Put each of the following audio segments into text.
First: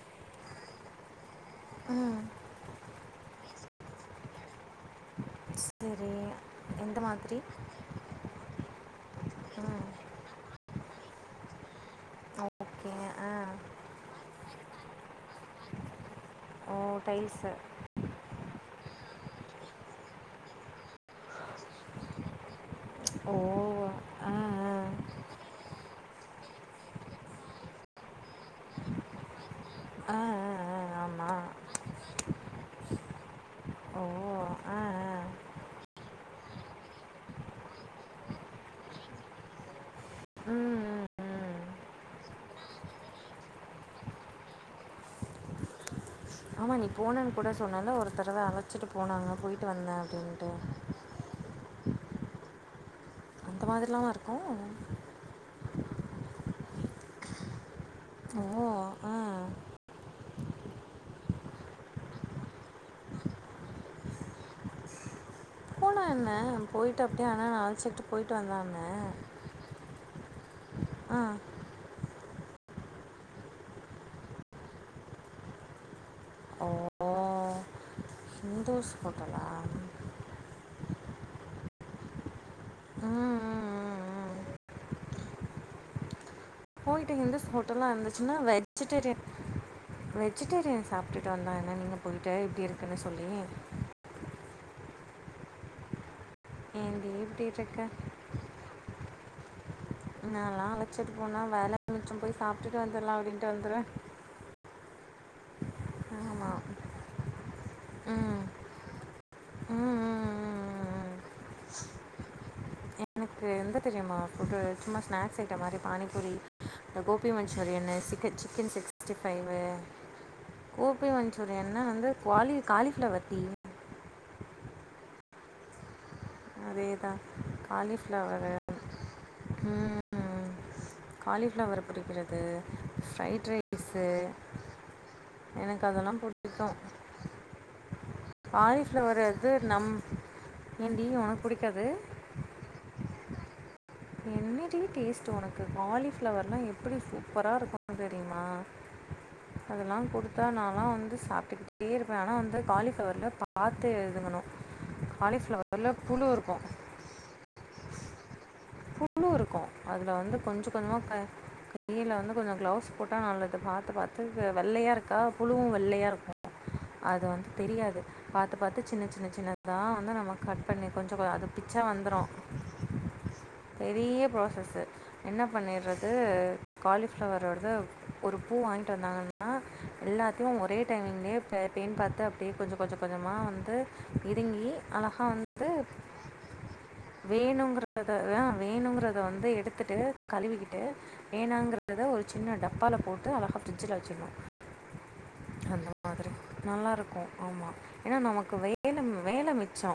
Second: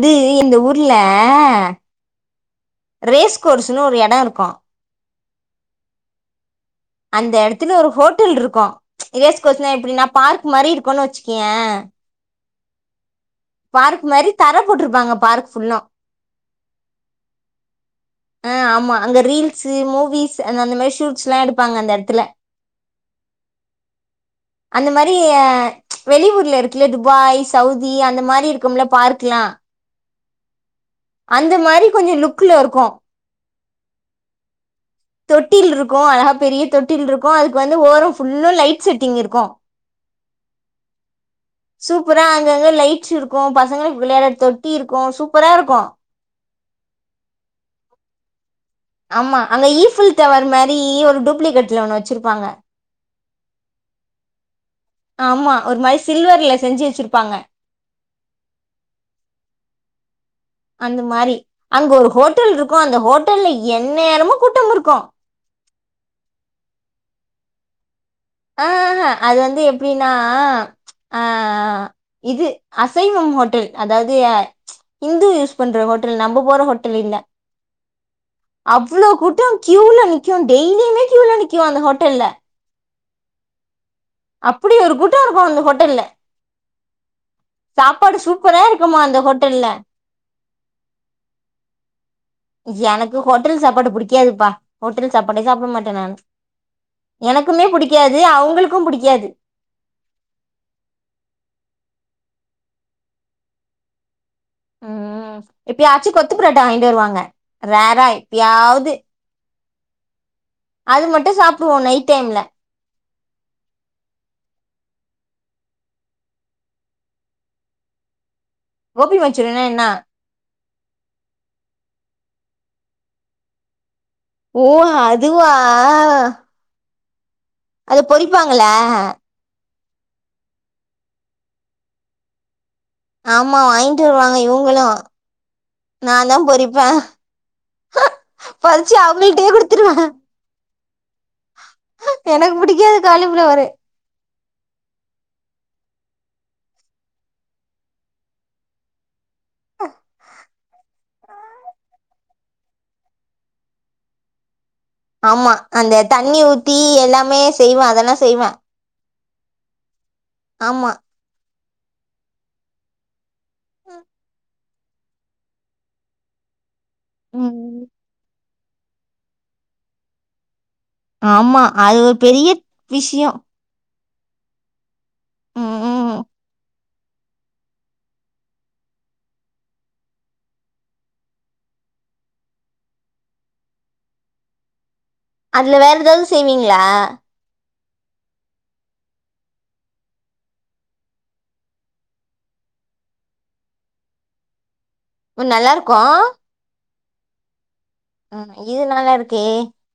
ந்து இந்த ஊர்ல ம் ரேஸ் கோர்சுன்னு ஒரு எடொ இருக்கு. சேரி அந்த எடத்துல ஒரு ஹோட்டல் இருக்கு. ரேஸ்கோசுனா ம் எப்டினா பார்க் மாரி இருக்குனு வச்சு கியே ஓகே ஆ பார்க் மாரி தர போட்ருப்பாங்க. பார்க் ஃபுல்லு ஓ டைல்ஸு ஆ ஆமா அங்க ரீல்ஸு மூவிஸ் அந்த அந்த மாரி ஷூட்ஸ்ல்லா எடுப்பாங்க அந்த எடத்துல ஓ ஆ அந்த மாரி அ வெளிவூர்ல இருக்குல துபாய் சவுதி அந்த மாரி இருக்கும்ல பார்க்லா ஆ ஆ ஆமாம் அந்த மாரி கொஞ்சோ லுக்ல இருக்கு. ஓ ஆ ஆ ம் தொட்டில் இருக்கு அழகா பெரிய தொட்டில் இருக்கு. அதுக்கு வந்து ஓரோ ஃபுல்லு லைட் செட்டிங் இருக்கு. ம், ம் சூப்பரா அங்க அங்க லைட்ஸ் இருக்கூ, பசங்களுக்கு விளையாட தொட்டி இருக்கூ, சூப்பரா இருக்கூ ஆமா நீ போனனு கூட சொன்னலே ஒருத்தரவ அழ ஆமா அங்க ஈஃபில் டவர் மாரீ ஒரு டூப்ளிகேட்ல ஒண்ணு வச்சுருப்பாங்க. அந்த மாதிரிலாமா இருக்கூ. ஆமா ஒரு மாரி சில்வர்ல செஞ்சு வச்சுருப்பாங்க. ஓ ஆ அந்த மாரி அங்க ஒரு ஹோட்டல் இருக்கூ அந்த ஹோட்டல்ல என் நேரமு கூட்டமிருக்கு. போனா என்ன போய்ட்டு அப்டியே அண்ணன அழச்சுட்டு ஆ ஆஹ அது வந்து எப்டீன்னா ஆ இது அசைவம் ஹோட்டல் அதாவது இந்து யூஸ் பண்ற ஹோட்டல் நம்ம போற ஆ ஹோட்டல் இல்ல. ஓ இந்தூஸ் அவ்ளோ கூட்டோ ஹோட்டலா க்யூல நிக்கு டெய்லியுமே கியூல நிக்கு அந்த ஹோட்டெல்ல அப்டி ஒரு கூட்டோ இருக்கு அந்த ஹோட்டெல்ல போயிட்டு ஹிந்துஸ் ஹோட்டலா இருந்துச்சுன்னா அந்த வெஜ்டேரியன் ஹோட்டல்ல வெஜிடேரியன் சாப்ட்டுட்டு வந்தாங்க நீங்க பொயி எனக்கு ஹோட்டல் சாப்பாடு புடிக்காதுப்பா ஹோட்டல் சாப்பாடே சாப்ட மாட்டே நானு ஏந்தி இப்படி எனக்குமே இருக்கு புடிக்காது அவுங்களுக்கு புடிக்காது நாலா அழச்சிட்டு போனா வேல மிச்சம் போய் சாப்டுட்டு வந்துட்லா அப்டின்ட்டு வந்துருவே ம் எப்பயாச்சு கொத்து புரோட்டா வாங்கிட்டு வருவாங்க ரேரா ம் எப்பயாவ்து ம், ம், அது ம். மட்டு சாப்டுவோ நைட் டைம்ல எனக்கு எந்த தெரிமா ஃபுட்டு சும்மா ஸ்நாக்ஸ் ஐட்டோ மாரி பானிபூரி இந்த கோபி மஞ்சூரியனு சிக்க சிக்கன் சிக்ஸ்டி கோபி ஃபைவு மஞ்சூரியனா என்ன கோப்பி மன்சூரியன்னா வந்து குவாலி காலிஃப்ளவர் டீ ஓ அதுவா அதே தான் அத பொறிப்பாங்களா ம் காலிஃப்ளவர் பொரிக்கறது ஆமா வாங்கிட்டு வருவாங்க இவுங்ளு எனக்கு நா அதெல்லாம் தா பிடிக்கும் பொறிப்பே ஃபர்ஸ்ட் காலிஃப்ளவர் அவங்கள்ட்டே அது நம் குடுத்துருவே ஏன்டி ஒனக்கு எனக்கு புடிக்காது காலிஃப்ளவரு என்னடி டேஸ்ட்டு ஒனக்கு காலிஃப்ளவர்லா எப்டி சூப்பராக இருக்குனு தெரியுமா அதெல்லா குடுத்தா நாலா வந்து சாப்டுட்டே இருப்பே ஆனா வந்து காலிஃப்ளவர்ல பாத்து இதுங்கனு ஆமா அந்த தண்ணி ஊத்தி எல்லாமே செய்வா அதெல்லா செய்வா புழு இருக்கு அதுல வந்து கொஞ்ச ஆமா கொஞ்சமா வெயில வந்து கொஞ்சோ கிளவ்ஸ் போட்டா நல்லது பாத்து பாத்து வெள்ளையா இருக்கா புழுவு வெள்ளையா இருக்கு அது வந்து ம் தெரியாது பாத்து பாத்து சின்ன சின்ன சின்னதா வந்து நம்ப கட் பண்ணி கொஞ்சோ அத ஆமா பிச்சா அது ஒரு வந்துரு பெரிய விஷயம் பெரிய ப்ராசஸ்சு என்ன ம் ம் பண்ணிறது காலிஃப்ளவரோடத ஒரு பூ வாங்கிட்டு வந்தாங்கன்னா எல்லாத்தையு ஒரே டைமிங்லே பேன் பாத்து அப்டியே கொஞ்ச கொஞ்ச கொஞ்சமா வந்து பிதுங்கி அதுல வேற எதாது செய்வீங்ளா அத வேணுங்கறத வந்து எடுத்துட்டு கழுவிக்கிட்டு வேணாங்கறத ஒரு சின்ன டப்பா ல போட்டு அழகா ப்ரிட்ஜில வச்சிர்னு உ நல்லாருக்கு நல்லாயிருக்கு ஆமா ஏனா நமக்கு இது வேல நல்லா இருக்கே வேல மிச்சோ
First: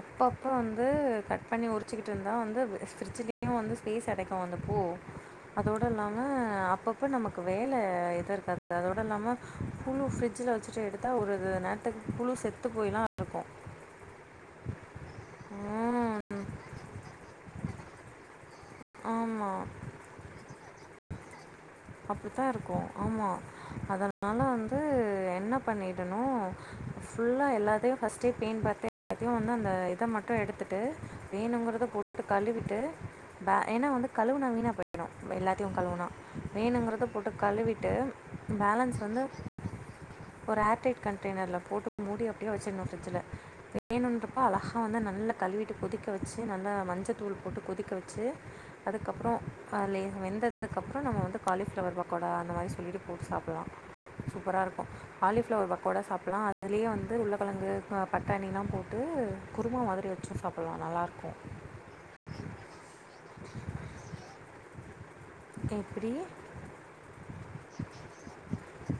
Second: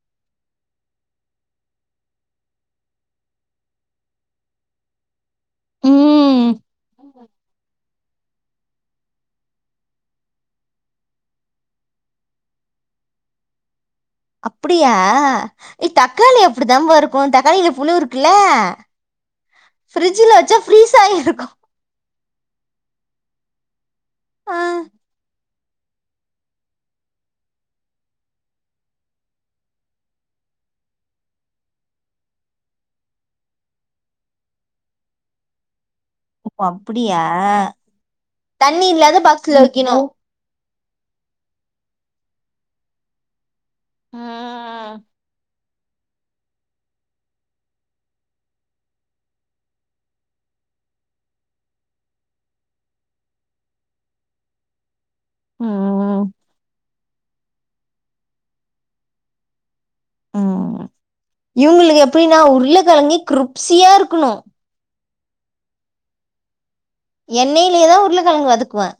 அப்பப்ப வந்து கட் பண்ணி உரிச்சிக்கிட்டு இருந்தா வந்து ஃபிரிட்ஜிலியு வந்து ஸ்பேஸ் அடைக்கு அந்த பூ அதோட இல்லாம ம் அப்பப்ப நமக்கு வேல எது இருக்காது அதோட இல்லாம புழு ஃப்ரிட்ஜில வச்சுட்டு எடுத்தா ஒரு ஒரு நேரத்துக்கு புழு செத்து போய்லா இருக்கு அப்டியா ஏ தக்காளி அப்டிதா பா இருக்கு தக்காளியில புழு இருக்குல்ல ஆமாம் ஃப்ரிட்ஜ்ல வச்சா ஃப்ரீஸ் ஆயிருக்கு அப்டித்தா இருக்கு ஆமா அதனா ஆ, வந்து என்ன பண்ணிடனு ஃபுல்லா எல்லாத்தையு ஃபர்ஸ்ட்டே பேன் பாத்தே வந்து அந்த இத மட்டு எடுத்து ட்டு வேணுங்கிறத போட்டு கழுவிட்டு ஏனா வந்து கழுவுனா வீணா பொயிடு எல்லாத்தயு கழுவுனா ஓ, வேணுங்கறத அப்படியா போட்டு கழுவிட்டு தண்ணி பேலன்ஸ் இல்லாத வந்து பாக்ஸ்ல ம் வைக்கணும் ஒரு ஏ ர் டைட் கண்டெயினர்ல போட்டு மூடி அப்டியே வச்சுர்னு ஃபிரிட்ஜில வேனுன்றப்ப அழகா ம் வந்து நல்லா கழுவி கொதிக்க வச்சி நல்லா மஞ்சத்தூள் போட்டு கொதிக்க வச் சி அதுக்கப்றோ அதுல வெந்ததுக்கப்றோ நம்ப வந்து காலிஃப்ளவர் பக்கோடா அந்த மாரி சொல்லிட்டு போட்டு சாப்பலா சூப்பரா இருக்கு காலிஃப்ளவர் பக்கோடா ம் சாப்டலாம் அதுலயே வந்து உள்ளக்கெழங்கு பட்டாணிலாம் போட்டு குருமா மாதிரி வச்சும் உம் சாப்பிட்லாம் நல்லாயிருக்கும் இவங்களுக்கு எப்படின்னா உருளை கிழங்கே கிருப்சியா இருக்கணும் எப்படி எண்ணெய்லே தா உருளைக்கழங்கு வதக்குவே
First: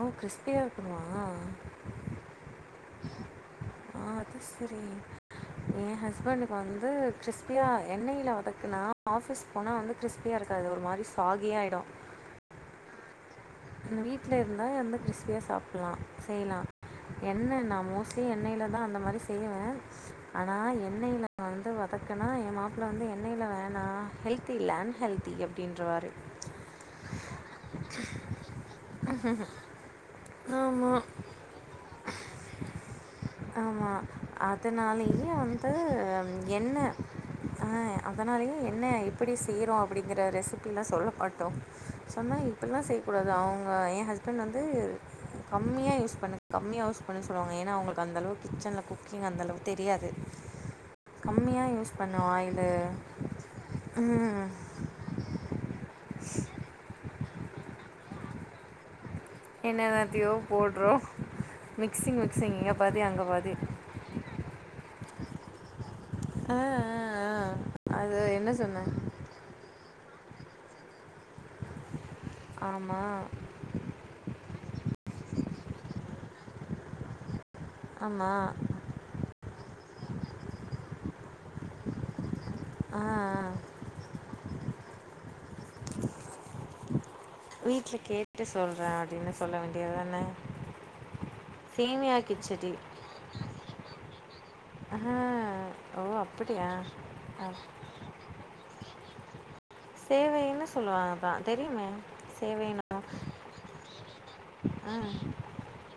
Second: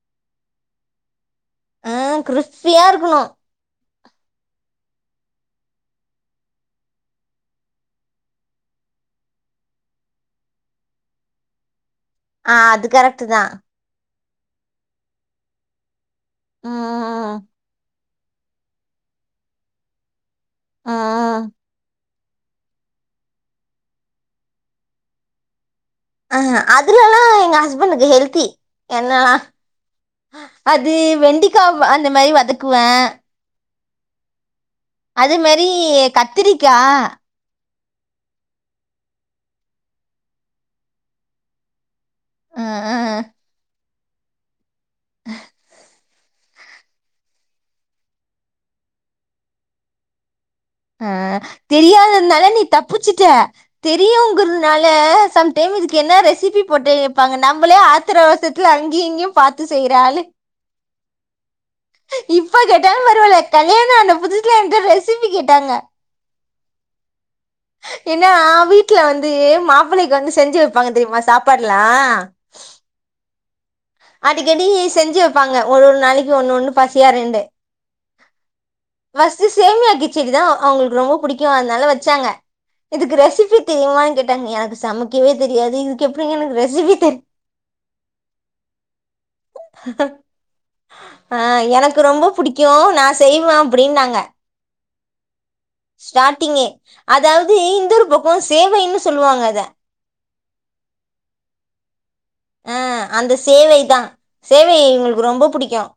ஓ கிருப்சியா இருக்குமா அ கிருப்ஸியா இருக்கணு ஆ அது சரி என் ஹஸ்பண்ட்க்கு வந்து கிருப்சியா எண்னெ ல்ல வதுக்கு நா ஆஃபீஸ் போனா வந்து கிறிஸ்பியாக இருக்காது ஒரு மாதிரி சாகிய ஆகிடும் ஆ அது கரெக்ட் தா வீட்ல இருந்தா வந்து கிறிஸ்பியா சாப்பிடலாம் செய்யலாம் ம் என்ன நா மோஸ் லி எண்ணெய்ல தா அந்த மாரி செய்வே ஆனா எண்ணெய்ல ம் வந்து வதக் கனா என் மாப்பிளை வந்து எண்ணெயில வேணா ஹெல்தி இல்ல அன்ஹெல்தி அப்படி அ அதுலெல்லாம் எங்க ஹஸ்பண்டக்கு ஹெல்தி எண்ணல்லா அது ஆமா. வெண்டிக்கா அந்த மாதிரி வதக்குவே ஆமா. அதனாலேயே வந்து எண்ணெ கத்திரிக்காய் அதனாலயே என்ன எப்படி செய்கிறோம் அப்படிங்கிற ரெசிப்பிலாம் சொல்ல மாட்டோ சொன்னால் ம், இப்படிலாம் ம், செய்யக்கூடாது அவங்க என் ஹஸ்பண்ட் வந்து கம்மியாக யூஸ் பண்ண பண்ண கம்மிய யவுஸ் பண்ண சொல்லுவாங்க ஏன்னா அவங்களுக்கு அந்த அளவுக்கு கிச்சனில் குக்கிங் அந்த அளவு தெரியாது அ கம்மியா யூஸ் பண்ணு தெரியாதனால நீ ஆயிலு. தப்பிச்சு ட்ட ம். தெரியுங்கிறதுனால சம் டைம் இதுக்கு என்ன ரெசிபி போட்டுப்பாங்க நம்மளே ஆத்த ரதுலா அவச அங்கிங் இங்கும் என்னதாத்தியோ போடுறோ இப்ப கேட்டாலும் அங்க பரவால பாதி. கல்யாணம் அந்த புதுசுல என்கிட்ட ரெசிபி கேட்டாங்க ஆ ஆ ஆ அது ஏனா என்ன சொன்னேன்? வீட்டுல வந்து மாப்பளைக்கு வந்து செஞ்சு வைப்பாங்க தெரியுமா சாப்பாடுலா ஆமா அது ஒன்னு ஒண்ணு பசியா ரெண்டு ஆமா ஃபர்ஸ்ட் சேமியா கிச்சேடி தா அவங்களுக்கு ரொம்ப பிடிக்கும் அதனால வச்சாங்க ஆ இதுக்கு ரெசிபி தெரியு மாகே ட்டாங்க எனக்கு சமைக்கவே தெரியாது இதுக்கு எப்படிங்க எனக்கு ரெசிபி தெரிய வீட்ல கேட்டு சொல்றே அப்படின்னு சொல்ல வேண்டியது தானே அ எனக்கு சேமியா ரொம்ப கிச்சடி பிடிக்கும் நா செய்வ அப்படின்னாங்க ஆ ஓ ஸ்டார்டிங் அப்படியா ஆ, அதாவது இந்தொரு பக்கம் சேவைன்னு சொல்லுவாங்க அத சேவைன்னு சொல்லுவாங்கதா தெரியுமே அ சேவைன்னு அந்த சேவைதா சேவை ஆ இங்களுக்கு ரொம்ப புடிக்கும்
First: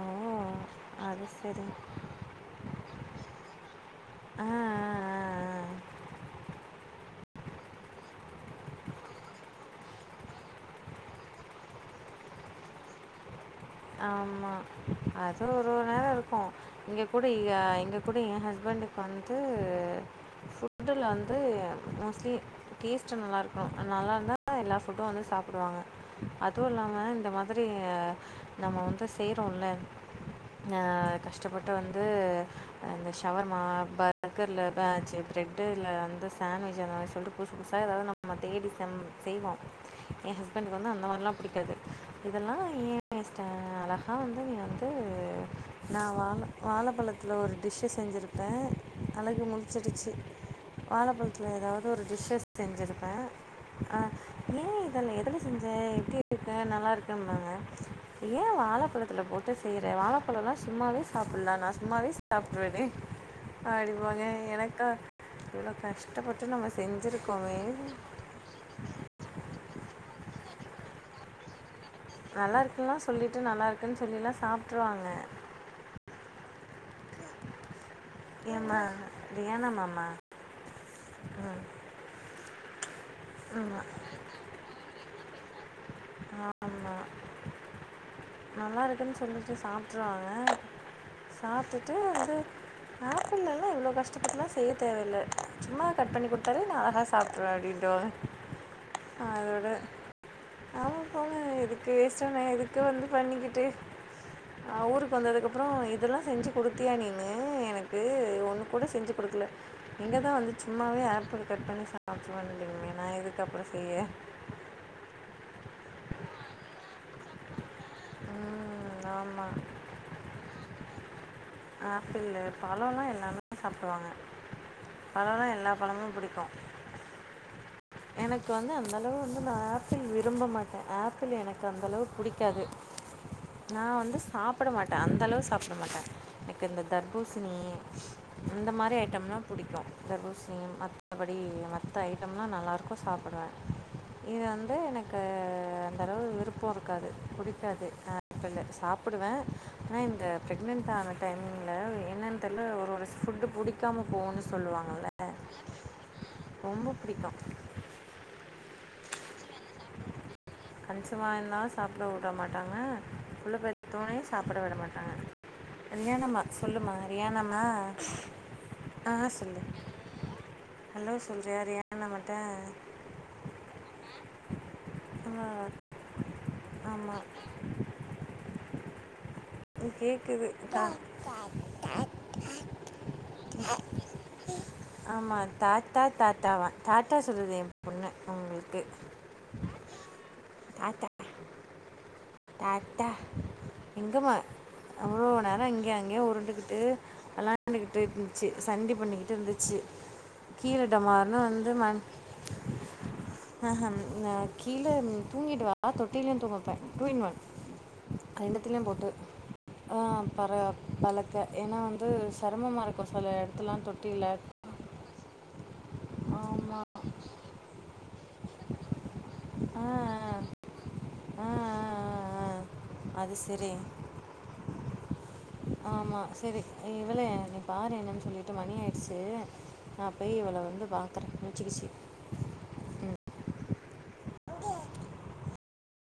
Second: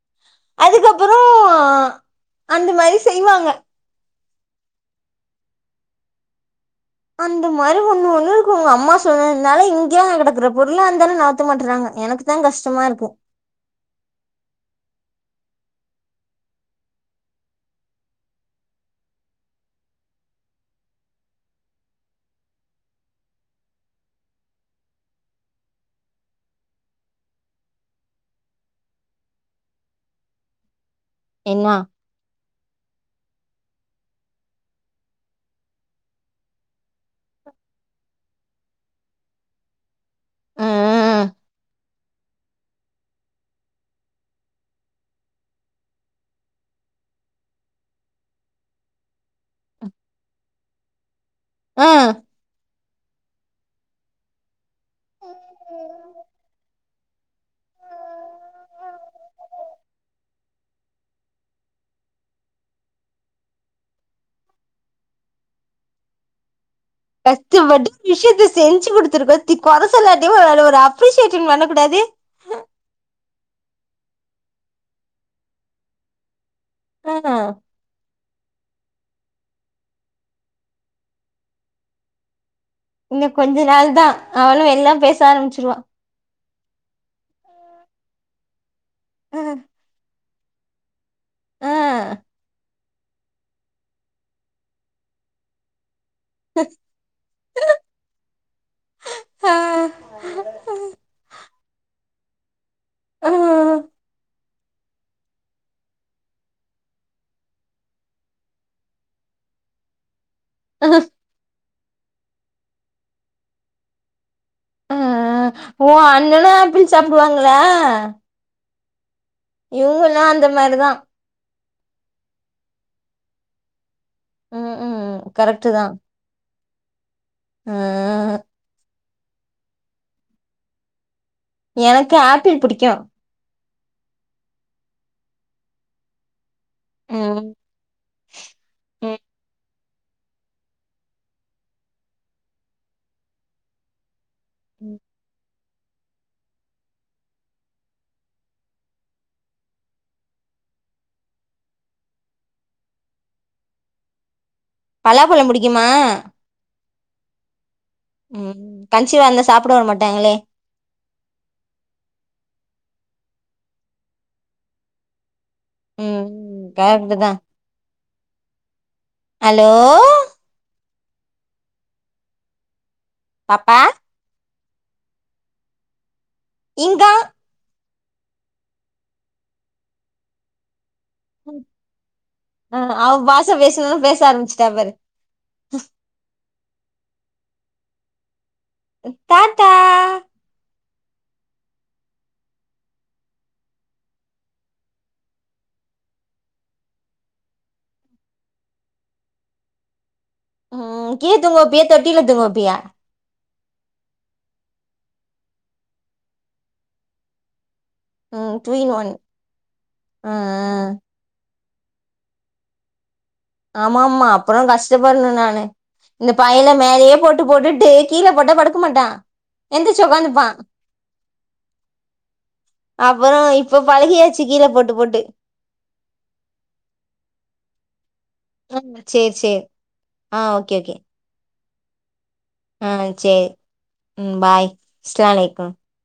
ஓ அது அதுக்கப்புறம் சரி அந்த மாதிரி செய்வாங்க ஆ ஆ ஆ அந்த மாதிரி ஒண்ணு ஒண்ணு இருக்கும் உங்க அம்மா சொன்னதுனால இங்கய கிடக்குற பொருளா இருந்தாலும் அந்தண நாத்து மாட்டறாங்க எனக்கு தா கஷ்டமா இருக்கு ஆமா அது ஒரு நேரம் இருக்கும் இங்க கூட இங்க கூட என் ஹஸ்பண்ட் ஹஸ்பண்டுக்கு வந்து ஃபுட்ல்ல வந்து மோஸ்ட்லி டேஸ்ட்டு நல்லா இருக்கணும் நல்லா இருந்தா எல்லா ஃபுட்டும் வந்து சாப்பிடுவாங்க அதுவும் இல்லாமல் இந்த மாதிரி நம்ம வந்து செய்றோல கஷ்டப்பட்டு என்னா வந்து அந்த ஷவர்மா பர்கர்ல எதச்சு பிர்ட் இல் அந்த சாண்ட்விச் அந்த மாதிரி சொல்லிட்டு புதுசு புதுசா ஏதாவது நம்ம தேடி செய்வோ எ ஹஸ்பண்டக்கு வந்து அந்த மாதிரி ம் எல்லாம் பிடிக்காது இதெல்லாம் ஏ அழகா வந்து நீ வந்து நா வாழ வாழப்பழத்தில் ஒரு டிஷ் செஞ்சுருப்பேன் அழகு முழிச்சிருச்சு வாழப்பழ வீட்ல ஏதாவது ஒரு ம் [inaudible] செஞ்சிருப்பே ஏ இத எதுல செஞ்ச எப்டி இருக்க நல்லாருக்கேம்பாங்க எ வாழப்பழத்துல போட்டு செய்ற வாழப்பழலா சும்மாவே சாப்புல்லா நா சும்மாவே சாப்ட்றுவேனே அப்டிம்பாங்க எனக்கா இவ்ளோ கஷ்டப்பட்டு நம்ம செஞ்சுருக்கோமே கஷ்டப்பட்டு விஷ்யத்த செஞ்சு குடுத்துருக்கோ தி கொர சொல்லாட்டியு ஒரு ஒரு அப்ரிஷ் அப்ரிஷேஷன் பண்ணக்கூடாது நல்லா இருக்குன்லா சொல்லிட்டு நல்லா இருக்குன்னு சொல்லிலா சாப்ட்ருவாங்க ஆ [unintelligible] ஏ நமம ம் இன்னு கொஞ்ச நாள் தா அவனு எல்லா பேச ஆரம்பிச்சிருவா ஆமா நல்லா இருக்குன்னு ஆ சொல்லிட்டு சாப்ட்றா ஆ சாப்டுட்டு வந்து ஆப்பிள் எல்லா இவ்ளோ கஷ்டப்பட்டுலா செய்ய தேவயில்ல சும்மா கட் பண்ணி குடுத்தாலே நா அழகா சாப்ட்றுவே அப்டின்டுவாங்க ஆ அதோட ஆமாம் போங்க எதுக்கு வேஸ்டா நா எதுக்கு வந்து ஆ ஆ பண்ணிக்கிட்டு அ ஊருக்கு வந்ததுக்கப்பறோ இதெல்லா செஞ்சு குடுத்தியா நீனு எனக்கு ஒண்ணு கூட செஞ்சு குடுக்கல எங்க நீங்க தா வந்து சும்மாவே ஆப்பிள் கட் பண்ணி [unintelligible] நா எதுக்கு அப்பறோ செய்ய ஆ ஓ அண்ணன்னா ஆப்பிள் சாப்டுவாங்களா ஆமாம் இவுங்கல்லா அந்த மாரிதா ஆப்பிளு பழோலா எல்லாமே சாப்டுவாங்க ம் ம் பழோலா கரெக்ட்டு எல்லா தா பழமு பிடிக்கு ஆ எனக்கு வந்து அந்த அளவு வந்து நா ஆப்பிள் விரும்ப மாட்டே ஆப்பிள் எனக்கு அந்த அளவுக் ஆப்பிள் புடிக்கு நா வந்து சாப்ட மாட்டே அந்த அளவு சாப்ட மாட்டே எனக்கு இந்த ம் தர்பூசணி அந்த மாரி ம் ஐட்டம்லா புடிக்கு தர்பூஷ்ணி மத்தபடி மத்த ஐட்டம்லா நல்லாருக்கு சாப்டுவே இது வந்து ம் எனக்கு அந்த அளவு விருப்போ இருக் காது புடிக்காது ஆப்பிளு சாப்டுவே ஆனா இந்த ப்ரெக்னன்ட் ஆன டைமிங்ல [unintelligible] என்னன்னு தெர்ல ஒரு ஒரு ஃபுட் புடிக்காம போகுணு பலாப்பழம் புடிக்குமா புடிக்கு ம் கன்சிவா இருந்தா சாப்ட விட மாட்டாங்களே [unintelligible] வுட மாட்டாங்க புள்ள பெத்தோனே சாப்ட விட மாட்டாங்க கல்யாணம்மா ம் சொல்லுமா கரெக்ட்டு தா ரியாணமா ஆ சொல்லு ஹலோ ஹலோ சொல்கிறியா ரியானா அம்மாட்ட பாப்பா ஆமா இங்கா ஆமா கேக்குது தா ம் ம் அவ பாஷ பேசவு பேச ஆரம்புச்சுட்டா பாரு டாட்டா சொல்லுது எ பொண்ணு ஒங்களுக் தாட்டா ஆத்தா தாட்டா எங்கம்மா அவ்ளோ நேரோ இங்கயு அங்கயு உருண்டுகிட்டு வெளாண்டுகிட்டு இருந்துச்சு சண்டி பண்ணிக்கிட்டு இருந்துச்சு கீழே ம் கீழ டமார்னு தூங்க வப்பியா தொட்டில தூங்க வப்பியா ஆஹ நா கீழ தூங்கிடுவா நா தொட்டிலயு தூங்க வப்பே டூ இன் ஒன் ம் டூ ரெண்டத்லயு இன் போட்டு ஒன் ஆ பர பழக்க ஏன்னா வந்து செரமமா இருக்கு ஆமாமா அப்பறோ கஷ்டப்படணு நானு இந்த பையல ஆமாம் மேலயே போட்டு போட்டு டே கீழ போட்டா படுக்க மாட்டா எந்திர்ச்சு உக்காந்து பா ஆஹ் ஆஹ் ஆஹ் அப்பறோ இப்ப பழஹியாச்சு கீழ போட்டு போட்டு ஆமா செரி இ இவளே நீ பாருன் னன் சொல்லிட்டு மணி ம் ஆயிடுச்சு சேரி சேரி நான போய் ஆ இவள வந்து பாக்கறே முழிச்சுகிச்சு ஆஹ் சே ம் பாய் இஸ்லாலைக்கு